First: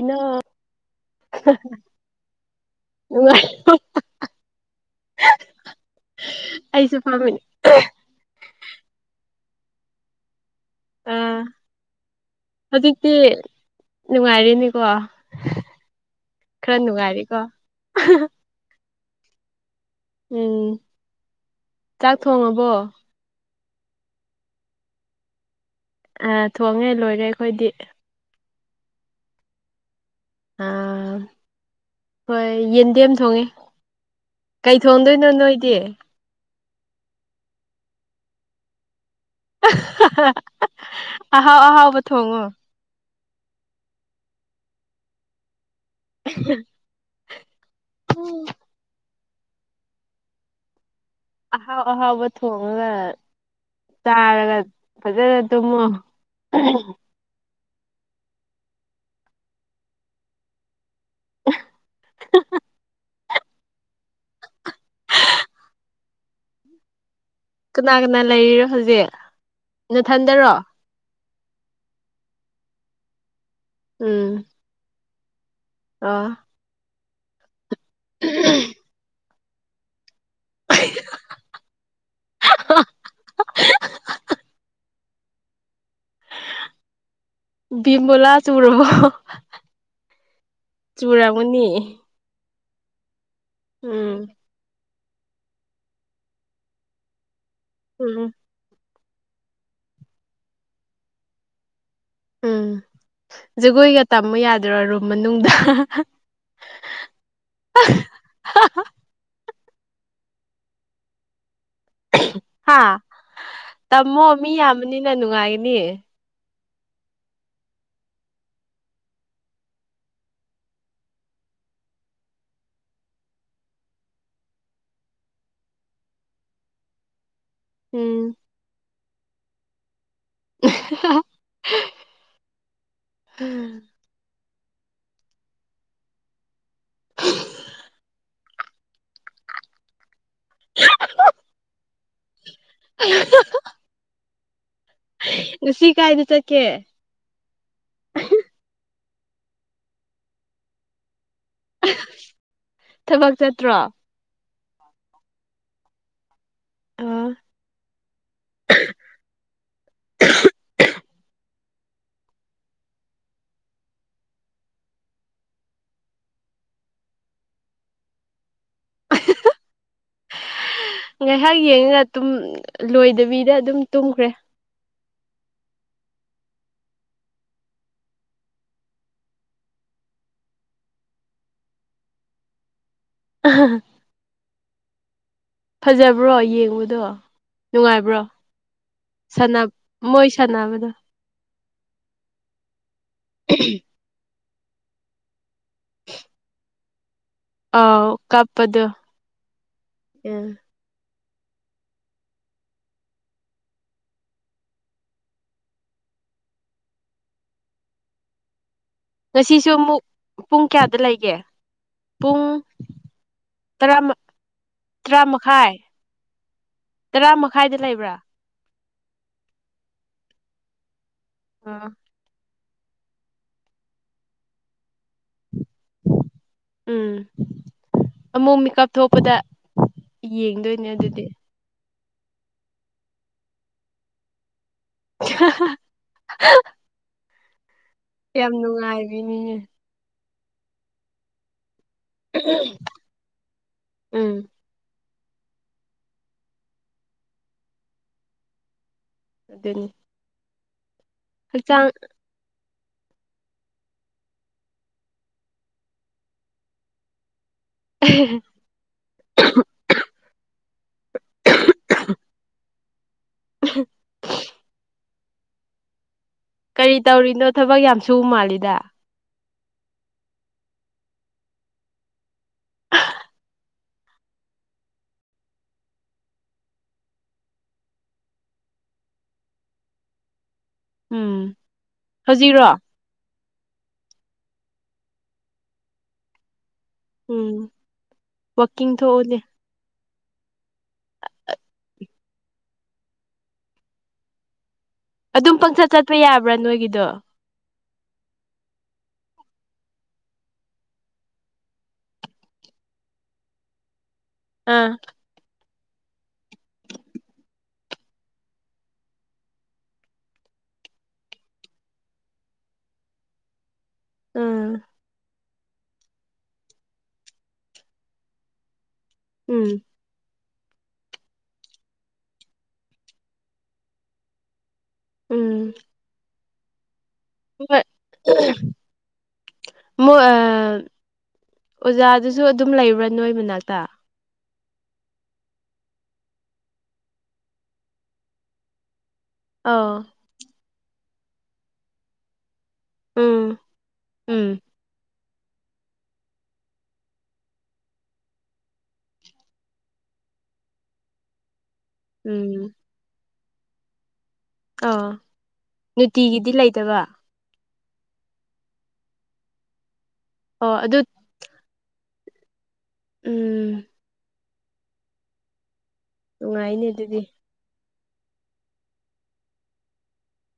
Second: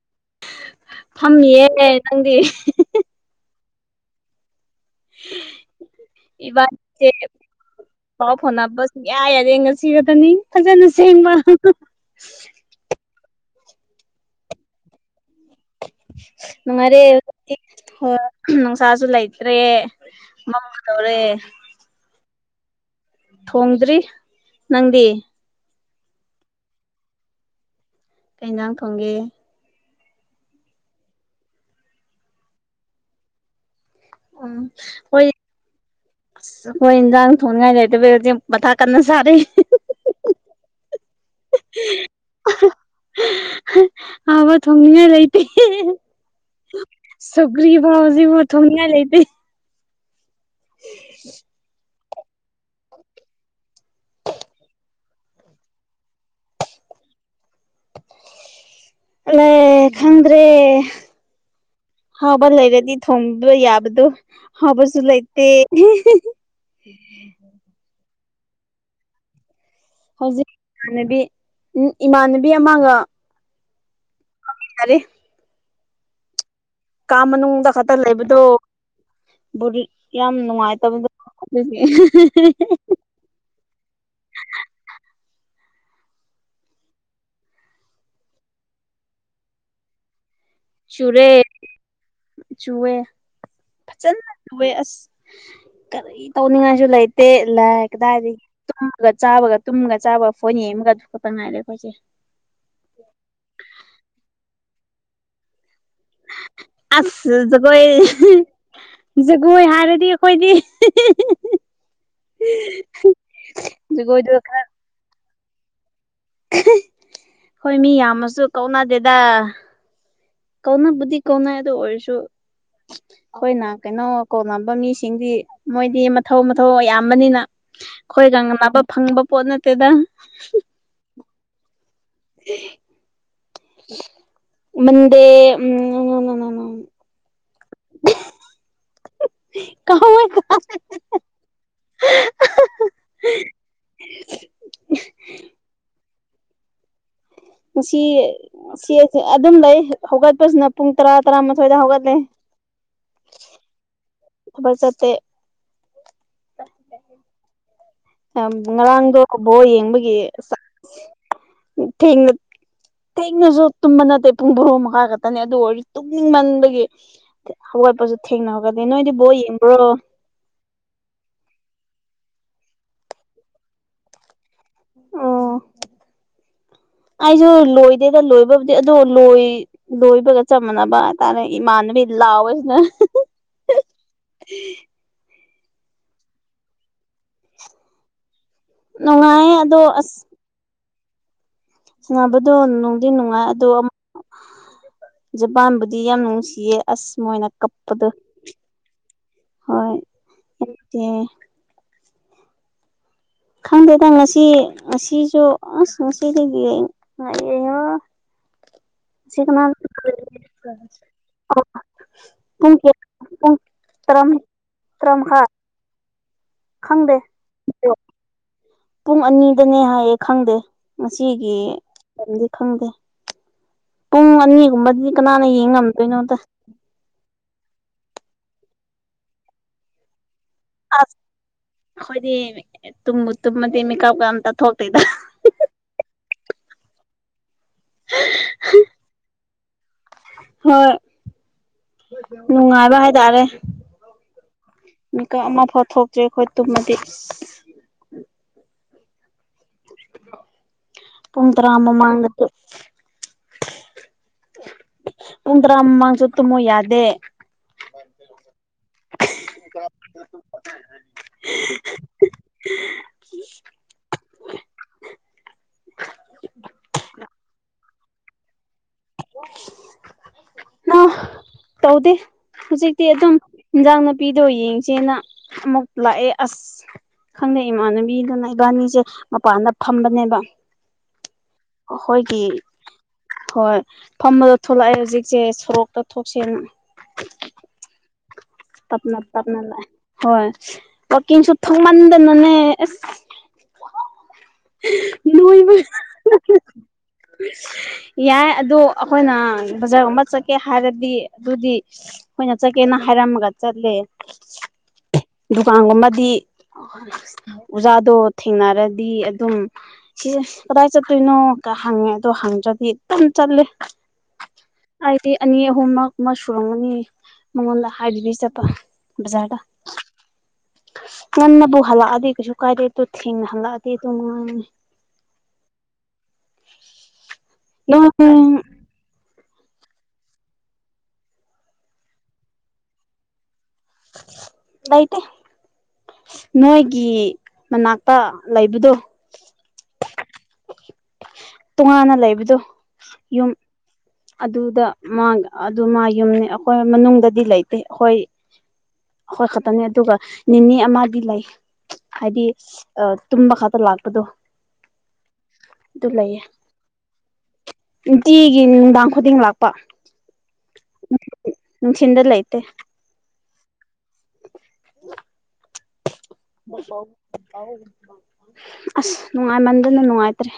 ꯏꯅꯥꯎ ꯐꯝꯃꯤꯌꯦ ꯅꯪꯗꯤ ꯅꯨꯡꯉꯥꯏ [unintelligible] ꯑꯩꯁꯨ ꯏꯕꯥꯟꯅꯤꯁꯦ ꯐꯝꯃꯤꯅꯦ ꯄꯥꯎ ꯐꯥꯎꯅꯕ ꯁꯨꯡꯌꯥ ꯌꯥꯗꯦ ꯉꯁꯤ ꯈꯠꯇꯅꯤ ꯐꯖꯅ ꯑ ꯁꯦꯡꯕ꯫ ꯍꯧꯖꯤꯛꯇꯤ ꯅꯨꯡꯉꯥꯏꯔꯦꯅꯦꯀꯣ ꯅꯨꯡꯉꯥꯏꯔꯦ ꯍꯧꯖꯤꯛꯇꯤ ꯍꯣꯢ ꯅꯨꯡꯁꯥꯁꯨ ꯂꯩꯇ꯭ꯔꯦ ꯎꯝ ꯃꯝꯒꯗꯧꯔꯦ ꯆꯥꯛ ꯊꯣꯡꯉꯕꯣ ꯊꯣꯡꯗ꯭ꯔꯤ ꯅꯪꯗꯤ ꯑꯥ ꯊꯣꯡꯉꯦ ꯂꯣꯏꯔꯦ ꯑꯩꯈꯣꯏꯗꯤ ꯀꯩ ꯏꯟꯖꯥꯡ ꯊꯣꯡꯒꯦ ꯑꯥ ꯍꯣꯏ ꯌꯦꯟꯗꯦꯝ ꯊꯣꯡꯉꯤ ꯑ ꯍꯣꯢꯠ ꯍꯣꯏ ꯏꯟꯖꯥꯡ ꯊꯣꯅꯤꯉꯥꯢ ꯂꯩꯇꯕꯩ ꯍꯧꯖꯤꯛ ꯃꯊꯥ ꯀꯟꯅ ꯁꯔꯤ [unintelligible] ꯑꯍꯥꯎ ꯑꯍꯥꯎꯕ ꯊꯣꯡꯉꯣ [unintelligible] ꯑꯍꯥꯎꯕ ꯊꯣꯡꯅꯤꯡꯉꯥꯢ ꯂꯩꯇꯦ [unintelligible] ꯎ [unintelligible] ꯁꯧꯒ꯭ꯔꯤ ꯐꯥꯎꯖꯤ [unintelligible] ꯂꯩꯇꯦ ꯎ [unintelligible] ꯑꯍꯥꯎ ꯑꯍꯥꯎꯕ ꯊꯣꯡꯉꯒ ꯆꯥꯔꯒ ꯐꯖꯅ ꯇꯨꯝꯃꯣ ꯑꯂꯦ ꯈꯪꯗ꯭ꯔꯦ ꯍꯥꯎꯕꯜ ꯂꯩꯔꯗꯤ ꯊꯣꯡꯕ ꯌꯥꯕꯗꯣ ꯑꯍꯥꯎꯕꯁꯨ ꯂꯩꯇꯦ [inaudible] ꯀꯅꯥ ꯀꯅꯥ ꯂꯩꯔꯤꯔꯣ ꯍꯧꯖꯤꯛ ꯍꯧꯖꯤꯛ ꯅꯊꯟꯗꯔꯣ ꯏꯃꯅꯕꯤ ꯎꯝ ꯏꯃꯥꯟꯅꯕꯤ ꯑꯃꯒ ꯎꯝ ꯌꯥꯔꯦ ꯑꯥ ꯀꯥ ꯃꯅꯨꯡꯗ ꯈꯛꯇ ꯂꯩꯕꯗꯣ ꯕꯨꯔꯤ ꯌꯥꯝ ꯅꯨꯡꯉꯥꯏꯇꯕꯗꯣ ꯗꯨꯒꯤ [unintelligible] ꯕꯤꯕꯨꯟꯂ ꯆꯔꯕꯨ ꯆꯨꯔꯦ ꯆꯨꯑꯦ ꯐꯖꯅ ꯎꯝ ꯆꯨꯋꯦ ꯑꯁ ꯀꯔꯤ ꯇꯧꯅꯤꯡꯉꯥꯏꯁꯨ ꯂꯩꯇꯦ ꯂꯩ ꯎꯝ ꯀꯗꯥꯏꯗꯤ ꯇꯨꯝꯃꯒ ꯆꯥꯕꯒ ꯇꯨꯝꯃꯒ ꯆꯥꯕꯒ ꯐꯣꯟ ꯌꯦꯡꯃꯒ ꯑꯗꯨ ꯈꯛꯇꯪ ꯉꯥꯏꯔꯦ ꯑꯩꯈꯣꯏꯁꯦ ꯎꯝ ꯖꯒꯣꯏꯒ ꯇꯝꯃꯨ ꯌꯥꯗ꯭ꯔꯣ ꯔꯨꯝ ꯃꯅꯨꯡꯗ ꯑꯁ ꯖꯒꯣꯏ [unintelligible] ꯖꯒꯣꯏ ꯍꯥꯏꯔꯗꯤ ꯑꯩꯈꯣꯏꯗꯤ [unintelligible] ꯍꯥ ꯇꯝꯃꯣ ꯖꯒꯣꯏꯗꯣ ꯃꯤ ꯌꯥꯝꯕꯅꯤꯅ ꯅꯨꯡꯉꯥꯏꯅꯤ ꯍꯣꯏ ꯃꯤ ꯌꯥꯝꯃꯁꯨ ꯀꯧꯅꯗꯦꯗ ꯀꯧꯅ ꯕꯨꯗꯤ ꯀꯧꯅ ꯑꯗꯨ ꯑꯣꯏꯔꯁꯨ ꯑꯩꯈꯣꯏꯅ ꯀꯩꯅꯣ ꯀꯧꯅꯕ ꯃꯤꯁꯤꯡꯗꯤ ꯃꯣꯏꯗꯤ ꯃꯊꯧ ꯃꯊꯧ ꯑꯌꯥꯝꯕꯅꯤꯅ ꯎꯝ ꯑꯩꯈꯣꯏꯒ ꯉꯅꯕ ꯐꯪꯕ ꯄꯣꯠ ꯅꯠꯇꯦꯗ [unintelligible] [inaudible] ꯃꯟꯗꯦ ꯎꯝ ꯎꯅꯅ ꯀꯥꯎꯋꯦ [unintelligible] ꯑ [unintelligible] ꯅꯨꯡꯁꯤ ꯀꯥꯏꯗ ꯆꯠꯀꯦ ꯉꯁꯤ ꯁꯤꯁ ꯑꯗꯨꯝ ꯂꯩ ꯍꯧꯒꯠꯄꯁꯤꯅ ꯄꯨꯡ ꯇꯔꯥ ꯇꯔꯥꯃꯥꯊꯣꯏꯗ ꯍꯧꯒꯠꯂꯦ ꯊꯕꯛ ꯆꯠꯇ꯭ꯔꯣ ꯊꯕꯥꯛ ꯆꯠꯇꯦ ꯑꯥ ꯑꯥꯝ ꯉꯔꯥꯡꯗꯣ ꯀꯕꯣꯜ ꯌꯦꯡꯕꯒꯤ ꯑꯁ ꯆꯠ ꯊꯦꯡꯅ ꯊꯦꯡꯅꯖꯨ ꯇꯨꯝꯕ ꯅꯠꯇꯦ ꯄꯨꯡ ꯕꯔꯣ ꯃꯈꯥꯏ ꯈꯛꯇꯅꯦ ꯑꯗꯨ ꯑꯣꯏꯔꯖꯨ ꯇꯨꯝꯅꯤꯡꯃꯟꯕꯒꯤ ꯍꯧꯒꯠꯄꯖꯨ ꯊꯦꯡꯅ ꯍꯧꯒꯠꯂꯤ ꯅꯣꯏꯗꯤ ꯕꯣꯜ ꯌꯦꯡꯕ꯭ꯔꯣ ꯉꯥꯏꯍꯥꯛ ꯌꯦꯡꯉꯒ ꯑꯗꯨꯝ ꯂꯣꯏꯗꯕꯤꯗ ꯑꯗꯨꯝ ꯇꯨꯝꯈ꯭ꯔꯦ [inaudible] ꯑꯩꯖꯨ ꯂꯣꯏꯗꯦꯗ ꯂꯣꯏꯕꯕꯨꯗꯤ ꯑꯗꯨ ꯂꯣꯏ ꯂꯣꯏꯕꯒ ꯆꯞ ꯃꯥꯟꯅꯕ ꯍꯥꯏꯇꯥꯔꯦ ꯏꯃꯥꯟꯅꯕꯤ ꯂꯥꯎꯑꯣꯁꯤꯅ [unintelligible] [unintelligible] ꯐꯖꯕ꯭ꯔꯣ ꯌꯦꯡꯕꯗꯣ ꯅꯨꯡꯉꯥꯏꯕ꯭ꯔꯣ ꯅꯨꯡꯉꯥꯏꯌꯦ ꯁꯅꯞ ꯑꯗꯣ ꯑꯁ ꯃꯣꯏ ꯁꯅꯥꯕꯗꯣ ꯁꯥꯟꯅꯕꯗꯣ ꯅꯨꯡꯗꯤ ꯅꯨꯡꯉꯥꯏ ꯑꯗꯣꯝ ꯖꯄꯥꯟꯕꯨꯗꯤ ꯌꯥꯝ ꯅꯨꯡꯁꯤꯌꯦ ꯑꯁ ꯃꯣꯏꯅ ꯀꯞꯄꯗ ꯑꯥꯎ ꯀꯞꯄꯗꯣ ꯍꯣꯏ ꯎꯝ ꯑꯠꯇꯦ ꯈꯪꯗꯦꯗ ꯉꯁꯤ ꯉꯁꯤꯁꯨ ꯑꯁ ꯉꯁꯤꯗꯤ ꯌꯦꯡꯉꯛ [unintelligible] ꯉꯁꯤꯁꯨ ꯑꯃꯨꯛ ꯄꯨꯡ ꯀꯌꯥꯗ ꯂꯩꯒꯦ ꯄꯨꯡ ꯀꯌꯥ ꯄꯨꯡ ꯇꯔꯥꯃ ꯇꯔꯥ ꯇ꯭ꯔꯥ ꯃꯈꯥꯏ ꯈꯪꯗꯦ ꯇꯔꯥ ꯃꯈꯥꯏꯗ [unintelligible] ꯂꯩꯕ꯭ꯔꯥ ꯄꯨꯡ ꯑꯅꯤꯗꯅꯦ ꯍꯥꯏꯌꯦ ꯈꯪꯗꯦ ꯃꯁꯤꯒꯤ ꯑꯥ [unintelligible] ꯈꯪꯗꯦ ꯄꯨꯡ ꯑꯅꯤꯒꯨꯝꯕꯗꯨꯗꯤ ꯀꯅꯥꯅ ꯌꯦꯡ ꯉꯝꯗꯣꯏꯅꯣꯗ ꯎꯝ ꯑꯃꯨꯛ ꯃꯤꯀꯞ ꯊꯣꯛꯄꯗ ꯌꯦꯡꯗꯣꯏꯅꯦ ꯑꯗꯨꯗꯤ ꯑꯈꯣꯏꯗꯤ ꯇꯨꯝꯕꯨ ꯇꯨꯝꯃꯗꯤ ꯃꯦꯀꯞꯀ ꯑꯝꯇ ꯊꯣꯛꯇꯦꯗ [unintelligible] ꯀꯌꯥꯝ ꯅꯨꯡꯉꯥꯏꯔꯤꯅꯤꯅꯦ ꯍꯣꯏ ꯅꯨꯡꯉꯥꯏꯕ ꯍꯥꯏꯇꯥꯔꯦ ꯎꯝ ꯃꯤꯀꯛ ꯑꯃꯐꯥꯎ ꯊꯣꯛꯇ꯭ꯔꯦ ꯑꯈꯣꯏ ꯇꯨꯝꯃꯗꯤ ꯑꯗꯨꯅꯤ ꯄꯨꯡ ꯇꯔꯥ ꯍꯛꯆꯥꯡ ꯃꯃꯥꯡꯗꯗꯤ ꯄꯨꯡ ꯇꯔꯥ ꯃꯃꯥꯡꯁꯨ ꯇꯨꯝꯃꯨ ꯌꯥꯗꯦ [unintelligible] [unintelligible] [unintelligible] ꯀꯔꯤ ꯇꯧꯔꯤꯅꯣ ꯊꯕꯛ ꯌꯥꯝ ꯁꯨ ꯃꯥꯜꯂꯤꯗ ꯅ ꯇꯧꯗꯦ ꯍꯧꯖꯤꯛꯇꯤ ꯑꯗꯨꯝ ꯏꯟꯖꯥꯡ ꯅꯥꯄꯤꯗꯣ ꯌꯦꯡꯁꯦꯅ ꯑꯃꯨꯛ ꯂꯥꯛꯑꯦ ꯑꯁ ꯍꯪꯗꯦ ꯏꯃꯥꯟꯅꯕꯤꯗꯨꯅ ꯏꯕꯥꯅꯤꯁꯦ ꯃꯄꯥꯟꯗ ꯐꯝꯕꯅꯦꯕ ꯎꯝ ꯑꯍꯣꯏꯒꯤ ꯍꯧꯖꯤꯛꯔꯣ ꯍꯣꯏ ꯐꯝꯃꯗꯣ ꯊꯣꯛꯂꯛꯑꯦ ꯍꯨꯖꯤꯛꯁꯦ ꯁꯣꯔꯣꯛꯇ ꯊꯣꯛꯁꯦꯅ ꯎꯝ ꯋꯥꯛꯀꯤꯡ ꯇꯞꯅ ꯊꯣꯛꯎꯅꯦ ꯇꯞꯅ ꯂꯥꯛꯑꯦ ꯍꯣꯏ ꯋꯥꯀꯤꯡ ꯁꯨ ꯊꯣꯛꯃꯟꯗꯅꯅꯦ ꯑꯁ [unintelligible] ꯑꯗꯨꯝ ꯄꯪꯆꯠ ꯆꯠꯄ ꯌꯥꯕ꯭ꯔꯥ ꯅꯣꯏꯒꯤꯗꯣ ꯌꯥꯏ ꯑꯗꯣ ꯑꯈꯣꯏꯅ ꯕꯖꯥꯔꯒꯨꯝꯕ ꯆꯠꯀꯦ ꯍꯥꯏꯔꯗꯤ ꯑꯗꯨꯗꯤ ꯑꯈꯣꯏꯅ ꯆꯠꯀꯦꯅ ꯍꯥꯏꯔꯝꯃꯒ ꯆꯠꯂꯦ ꯑꯥ ꯗꯨꯀꯥꯟꯒꯨꯝꯕꯗꯤ ꯑꯣꯖꯥꯗꯣ ꯊꯦꯡꯅꯔꯗꯤ ꯑꯠ ꯑꯗꯨꯝ ꯁꯤꯖꯦ ꯀꯗꯥꯏ ꯆꯠꯇꯣꯏꯅꯣ ꯒ ꯍꯪꯉꯦ ꯑꯗꯣ ꯍꯪꯗ꯭ꯔꯗꯤ ꯑꯨꯝ ꯆꯠꯂꯦ꯫ ꯎꯝ ꯑꯩꯗꯤ, ꯑꯅꯤ ꯑꯍꯨꯝꯃꯛ ꯃ ꯁꯨꯔꯝꯒꯅꯤ ꯃꯉꯣꯟꯗ ꯍꯥꯏꯗꯨꯗꯤ ꯆꯠꯄ ꯕꯖꯥꯔꯗ꯫ ꯎꯝ ꯉꯟꯅꯕꯨ ꯍꯜꯂꯛꯑꯗꯤ ꯀꯩꯁꯨ ꯀꯥꯏꯗꯦ ꯇꯨ ꯊꯤꯡꯅ ꯍꯜꯂꯛꯑꯗꯤ ꯑꯗꯨꯝ ꯉꯥꯡꯉꯅꯤ꯫ ꯎꯝ ꯍꯣꯏ [unintelligible] ꯃꯣꯏ ꯑ ꯑꯣꯖꯥꯗꯨꯁꯨ ꯑꯗꯨꯝ ꯂꯩꯕ꯭ꯔꯥ ꯅꯣꯏ ꯃꯅꯥꯛꯇ? ꯂꯩꯇꯦ ꯅꯣꯏꯒꯤ ꯃꯅꯥꯛꯇ ꯂꯩꯕꯗꯣ꯫ ꯑꯥꯎ ꯇꯨꯉꯥꯟꯅ ꯂꯩꯕꯗꯣ ꯌꯨꯝ ꯎꯝ ꯎꯝ ꯑꯗꯨꯗ ꯃꯥ ꯑꯗꯨ ꯃꯥ ꯌꯨꯝꯅꯤ ꯑꯩꯈꯣꯏ ꯃꯅꯨꯡꯗꯗꯤ ꯂꯩꯇꯦ ꯑꯩꯈꯣꯏ, ꯑꯩꯈꯣꯏ ꯈꯛꯇꯅꯤ ꯑꯗꯨꯒ ꯅꯦꯅꯦ ꯑꯃꯗꯤ ꯂꯩ꯫ ꯍꯥꯏꯗꯤ ꯎꯝ ꯇꯨꯝꯕ ꯈꯛꯇ ꯂꯥꯛꯄꯗꯣ꯫ ꯑꯥ ꯑꯗꯨ ꯂꯩꯌꯦ ꯅꯨꯡꯇꯤꯒꯤꯗꯤ ꯂꯩꯇꯕ? ꯅꯨꯡꯇꯤꯒꯤ ꯅꯨꯡꯗꯥꯡ ꯈꯨꯗꯤꯡ ꯂꯥꯛꯄ꯫ ꯑꯣ ꯑꯗꯨ ꯅꯨꯡꯊꯤꯟꯗ ꯂꯩꯇꯦ꯫ ꯎꯝ ꯅꯨꯡꯉꯥꯏꯅꯦ ꯑꯗꯨꯗꯤ [inaudible] ꯑꯁ ꯅꯨꯡꯉꯥꯏꯃꯟꯗꯅ ꯅꯨꯡꯉꯥꯏꯇ꯭ꯔꯦ꯫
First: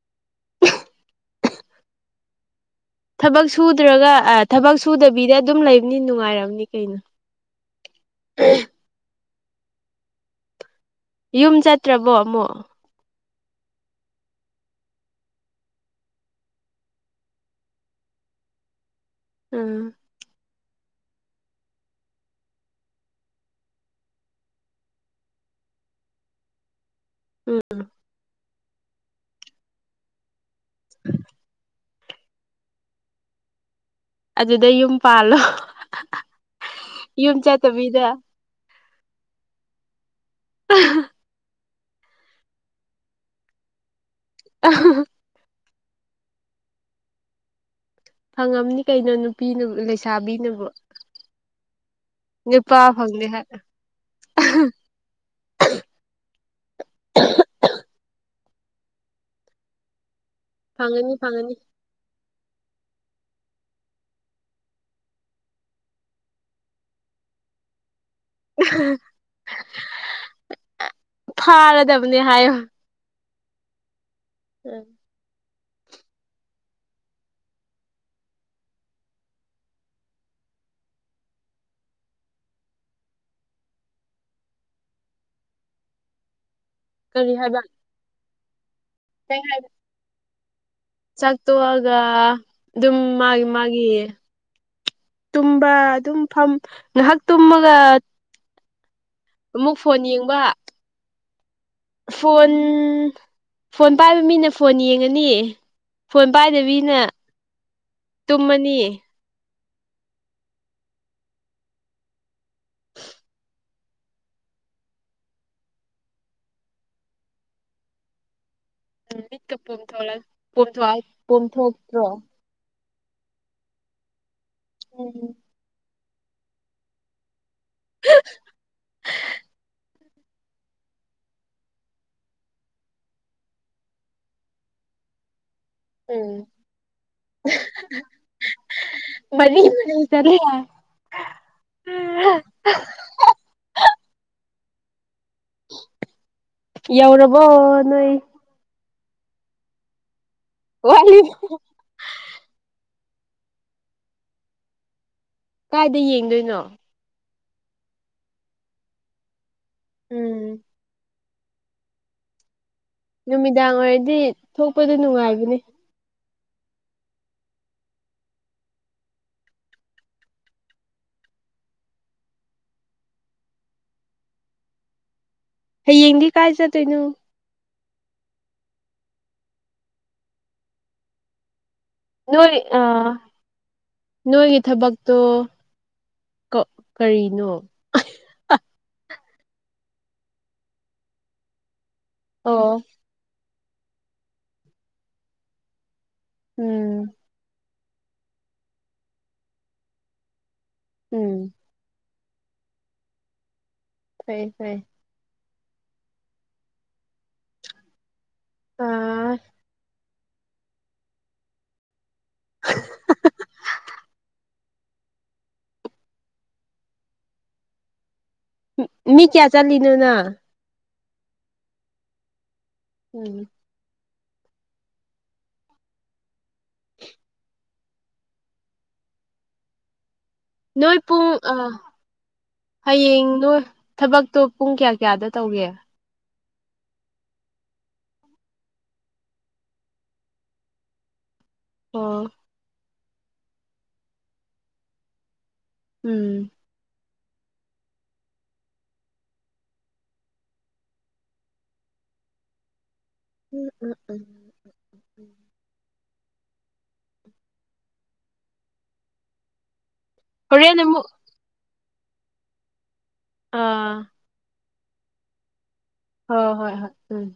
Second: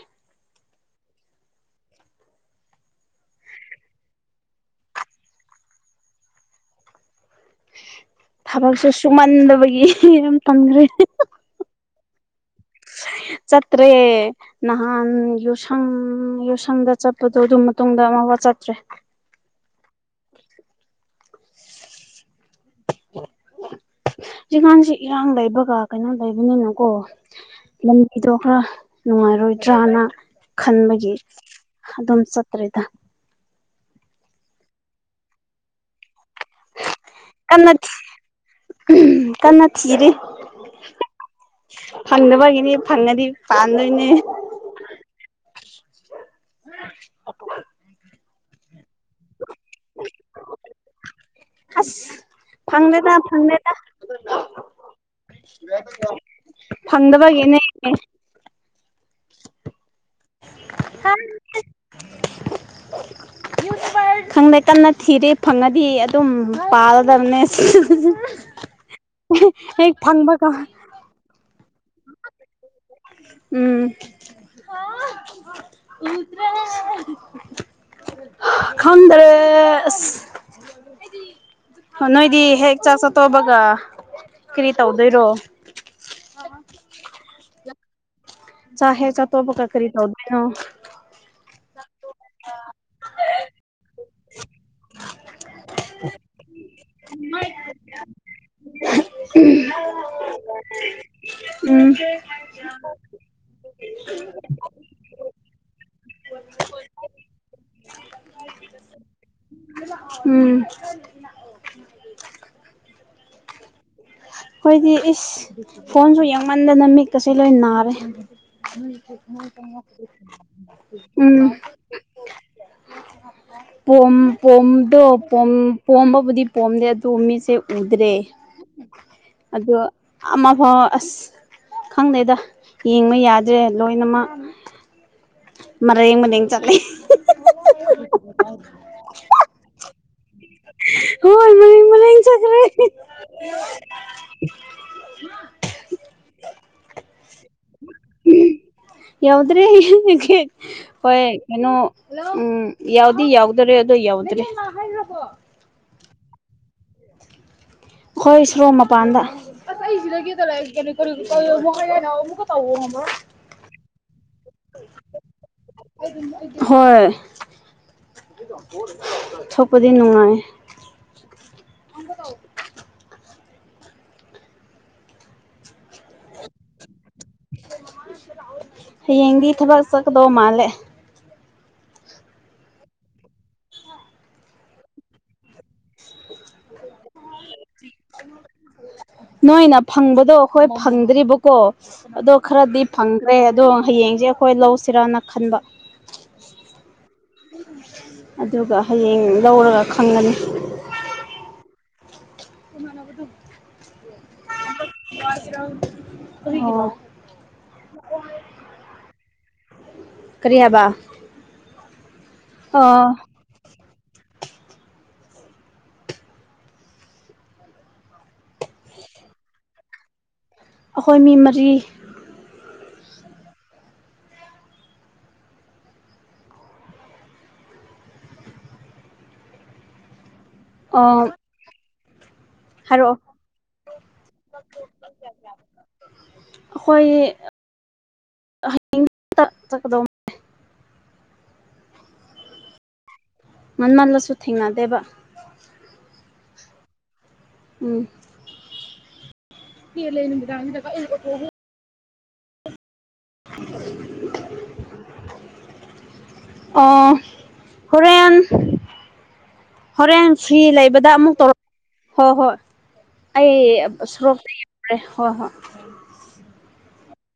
ꯊꯕꯛ ꯁꯨꯗ꯭ꯔꯒ ꯊꯕꯛ ꯁꯨꯗꯕꯤꯗ ꯑꯗꯨꯝ ꯂꯩꯕꯅꯤꯅ ꯅꯨꯡꯉꯥꯏꯔꯜꯅꯤ ꯀꯩꯅꯣ꯫ ꯊꯕꯛꯁꯨ ꯁꯨꯃꯟꯗꯕꯒꯤ ꯌꯥꯝ ꯇꯟꯈ꯭ꯔꯦ꯫ ꯌꯨꯝ ꯆꯠꯇ꯭ꯔꯕꯣ ꯑꯃꯨꯛ? ꯆꯠꯇ꯭ꯔꯦ꯫ ꯅꯍꯥꯟ ꯌꯨꯁꯪ ꯌꯨꯁꯪꯗ ꯆꯠꯄꯗꯣ ꯑꯗꯨ ꯃꯇꯨꯡꯗ ꯑꯃꯕ ꯆꯠꯇ꯭ꯔꯦ꯫ ꯎꯝ ꯍꯧꯖꯤꯛꯒꯥꯟꯁꯤ ꯏꯔꯥꯡ ꯂꯩꯕꯒ ꯀꯩꯅꯣ ꯂꯩꯕꯅꯤꯅꯀꯣ ꯎꯝ ꯂꯝꯕꯤꯗꯣ ꯈꯔ ꯅꯨꯡꯉꯥꯏꯔꯣꯏꯗ꯭ꯔꯅ ꯈꯟꯕꯒꯤ ꯑꯗꯨꯝ ꯆꯠꯇ꯭ꯔꯦꯗ꯫ ꯑꯗꯨꯗ ꯌꯨꯝ ꯄꯥꯜꯂꯣ꯫ ꯌꯨꯝ ꯀꯟꯅ ꯆꯠꯇꯕꯤꯗ ꯀꯟꯅ ꯊꯤꯔꯤ꯫ ꯐꯪꯗꯅꯕꯒꯤꯅꯤ ꯐꯪꯉꯗꯤ ꯄꯥꯟꯗꯣꯏꯅꯦ꯫ [unintelligible] ꯐꯪꯉꯝꯅꯤ ꯀꯩꯅꯣ ꯅꯨꯄꯤꯅꯕꯨ ꯂꯩꯁꯥꯕꯤꯅꯕꯨ꯫ ꯑꯁ ꯅꯨꯄꯥ ꯐꯪꯗꯦꯗ ꯐꯪꯗꯦ ꯍꯥꯏ ꯐꯪꯗꯦꯗ꯫ ꯐꯪꯗꯕꯒꯤꯅꯦ꯫ ꯐꯪꯒꯅꯤ ꯐꯪꯒꯅꯤ꯫ ꯈꯪꯗꯦ ꯀꯟꯅ ꯊꯤꯔꯤ ꯐꯪꯉꯗꯤ ꯑꯗꯨꯝ ꯄꯥꯜꯂꯗꯕꯅꯦ꯫ ꯍꯦꯛ ꯐꯪꯕꯒ, ꯐꯥꯔꯗꯕꯅꯤ ꯍꯥꯏꯌꯣ꯫ ꯎꯝ [inaudible] ꯈꯪꯗ꯭ꯔꯦ꯫ ꯑꯣ ꯅꯣꯏꯗꯤ ꯍꯦꯛ ꯆꯥꯛ ꯆꯥ ꯇꯣꯛꯄꯒ ꯀꯔꯤ ꯇꯧꯗꯣꯏꯔꯣ ꯀꯔꯤ ꯍꯥꯏꯕ ꯆꯥ ꯍꯦꯛ ꯆꯥꯛꯇꯣꯛꯄꯒꯥ ꯀꯔꯤ ꯇꯧꯗꯣꯏꯅꯣ ꯆꯥꯛ ꯇꯣꯛꯑꯒ ꯑꯗꯨꯝ ꯃꯥꯒꯤ ꯃꯥꯒꯤ ꯇꯨꯝꯕ ꯑꯗꯨꯝ ꯐꯝ ꯉꯍꯥꯛ ꯇꯨꯝꯃꯒ ꯑꯃꯨꯛ ꯐꯣꯟ ꯌꯦꯡꯕ ꯎꯝ ꯐꯣꯟ ꯐꯣꯟ ꯄꯥꯏꯕ ꯃꯤꯅ ꯐꯣꯟ ꯌꯦꯡꯉꯅꯤ ꯐꯣꯟ ꯄꯥꯏꯗꯕꯤꯅ ꯇꯨꯝꯃꯅꯤ ꯎꯝ [inaudible] ꯑꯩꯈꯣꯏꯗꯤ ꯏꯁ ꯐꯣꯟꯁꯨ ꯌꯦꯡꯃꯟꯗꯅ ꯃꯤꯠꯀꯁꯤ ꯂꯣꯏ ꯅꯥꯔꯦ ꯃꯤꯠꯀ ꯄꯣꯝꯊꯣꯛꯂꯛ ꯄꯣꯝꯊꯣꯛ ꯎꯝ ꯄꯣꯝꯊꯣꯛꯇ꯭ꯔꯣ ꯄꯣꯝ ꯄꯣꯝ ꯗꯣ ꯎꯝ ꯄꯣꯝ ꯄꯣꯝꯕꯕꯨꯗꯤ ꯄꯣꯝꯗꯦ ꯑꯗꯨꯕꯨ ꯃꯤꯠꯁꯦ ꯎꯗ꯭ꯔꯦ ꯑꯗꯨꯒ ꯑꯃꯐꯥꯎ ꯑꯁ ꯈꯪꯗꯦꯗ ꯌꯦꯡꯕ ꯌꯥꯗ꯭ꯔꯦ ꯂꯣꯏꯅꯃꯛ [inaudible] ꯃꯔꯦꯡ ꯃꯔꯦꯡ ꯆꯠꯂꯦ ꯃꯔꯦꯡ ꯃꯔꯦꯡ ꯆꯠꯂꯦ ꯍꯣꯏ ꯃꯔꯦꯡ ꯃꯔꯦꯡ ꯆꯠꯈ꯭ꯔꯦ [inaudible] ꯌꯧꯔꯕꯣ ꯅꯣꯏ ꯎꯝ ꯌꯧꯗ꯭ꯔꯤ [unintelligible] ꯋꯥꯠꯂꯤ ꯍꯣꯏ ꯀꯩꯅꯣ ꯎꯝ ꯌꯧꯗꯤ ꯌꯧꯗꯣꯔꯦ ꯑꯗꯣ ꯌꯧꯗ꯭ꯔꯤ ꯍꯥꯏꯒ꯭ꯔꯕꯣ ꯀꯥꯏꯗ ꯌꯦꯡꯗꯣꯏꯅꯣ ꯑꯈꯣꯏ ꯁꯣꯔꯣꯛ ꯃꯄꯥꯟꯗ ꯎꯝ [unintelligible] ꯇꯜꯂꯨꯅꯨ ꯍꯣꯔꯦꯟ ꯑꯃꯨꯛꯀ ꯇꯧꯋꯣ ꯉꯝꯃꯔꯣꯏ ꯅꯨꯃꯤꯗꯥꯡ ꯑꯣꯏꯔꯗꯤ ꯊꯣꯛꯄꯗꯣ ꯅꯨꯡꯉꯥꯏꯕꯅꯦ ꯍꯣꯏ ꯊꯣꯛꯄꯗꯤ ꯅꯨꯡꯉꯥꯏ ꯑꯃꯨꯛꯀ ꯇꯧ ꯍꯌꯦꯡꯗꯤ ꯀꯥꯏ ꯆꯠꯇꯣꯏꯅꯣ ꯍꯌꯦꯡꯗꯤ ꯊꯕꯛ ꯆꯠꯀꯗꯧꯕ ꯃꯥꯜꯂꯦ ꯅꯣꯏ ꯑꯥ ꯅꯣꯏꯒꯤ ꯊꯕꯛꯇꯣ ꯀ ꯀꯔꯤꯅꯣ ꯅꯣꯏꯅ ꯐꯪꯕꯗꯣ ꯑꯈꯣꯏ ꯐꯪꯗ꯭ꯔꯤꯕꯀꯣ ꯑꯗꯣ ꯑꯣ ꯈꯔꯗꯤ ꯐꯪꯈ꯭ꯔꯦ ꯑꯗꯣ ꯍꯌꯦꯡꯖꯦ ꯑꯈꯣꯏ ꯂꯧꯁꯤꯔꯅ ꯈꯟꯕ ꯎꯝ ꯑꯗꯨꯒ ꯍꯌꯦꯡ ꯂꯧꯔꯒ ꯈꯪꯉꯅꯤ ꯎꯝ ꯇꯣꯉꯥꯟꯅꯕꯗꯨ ꯐꯩ ꯐꯩ [unintelligible] ꯑꯣ ꯑꯥ ꯀꯔꯤꯍꯥꯏꯕ ꯑꯣ [inaudible] ꯃꯤ ꯀꯌꯥ ꯆꯠꯂꯤꯅꯣ ꯅꯪ ꯑꯩꯈꯣꯏ ꯃꯤ ꯃꯔꯤ ꯎꯝ ꯅꯣꯏ ꯑꯥ ꯄꯨꯡ ꯑꯥ ꯍꯥꯏꯔꯛꯑꯣ ꯍꯌꯦꯡꯗꯣ ꯊꯕꯛꯇꯣ ꯄꯨꯡ ꯀꯌꯥ ꯀꯌꯥꯗ ꯇꯧꯒꯦ ꯑꯩꯈꯣꯢ ꯍꯌꯦꯡ [unintelligible] [unintelligible] ꯑꯣ ꯉꯥꯟꯃꯜꯂꯁꯨ ꯊꯦꯡꯅꯗꯦꯕ ꯎꯝ ꯎꯝ ꯄꯦꯜꯂꯦ ꯅꯨꯃꯤꯗꯥꯟꯁꯤꯗ ꯀꯩ ꯑꯣꯇꯣꯅꯣ ꯎꯝ ꯎꯝ ꯎꯝ [inaudible] ꯑꯣ ꯍꯣꯔꯦꯟ ꯍꯣꯔꯦꯟ ꯐ꯭ꯔꯤ ꯂꯩꯕꯗ ꯑꯃꯨꯛ ꯇꯧꯔꯛ ꯍꯣꯏ ꯍꯣꯏ ꯑꯩ ꯑꯥ ꯁꯣꯔꯣꯛꯇ ꯑꯦ ꯍꯣꯏ ꯍꯣꯏ ꯍꯣ ꯍꯣꯏ ꯍꯣꯏ ꯎꯝ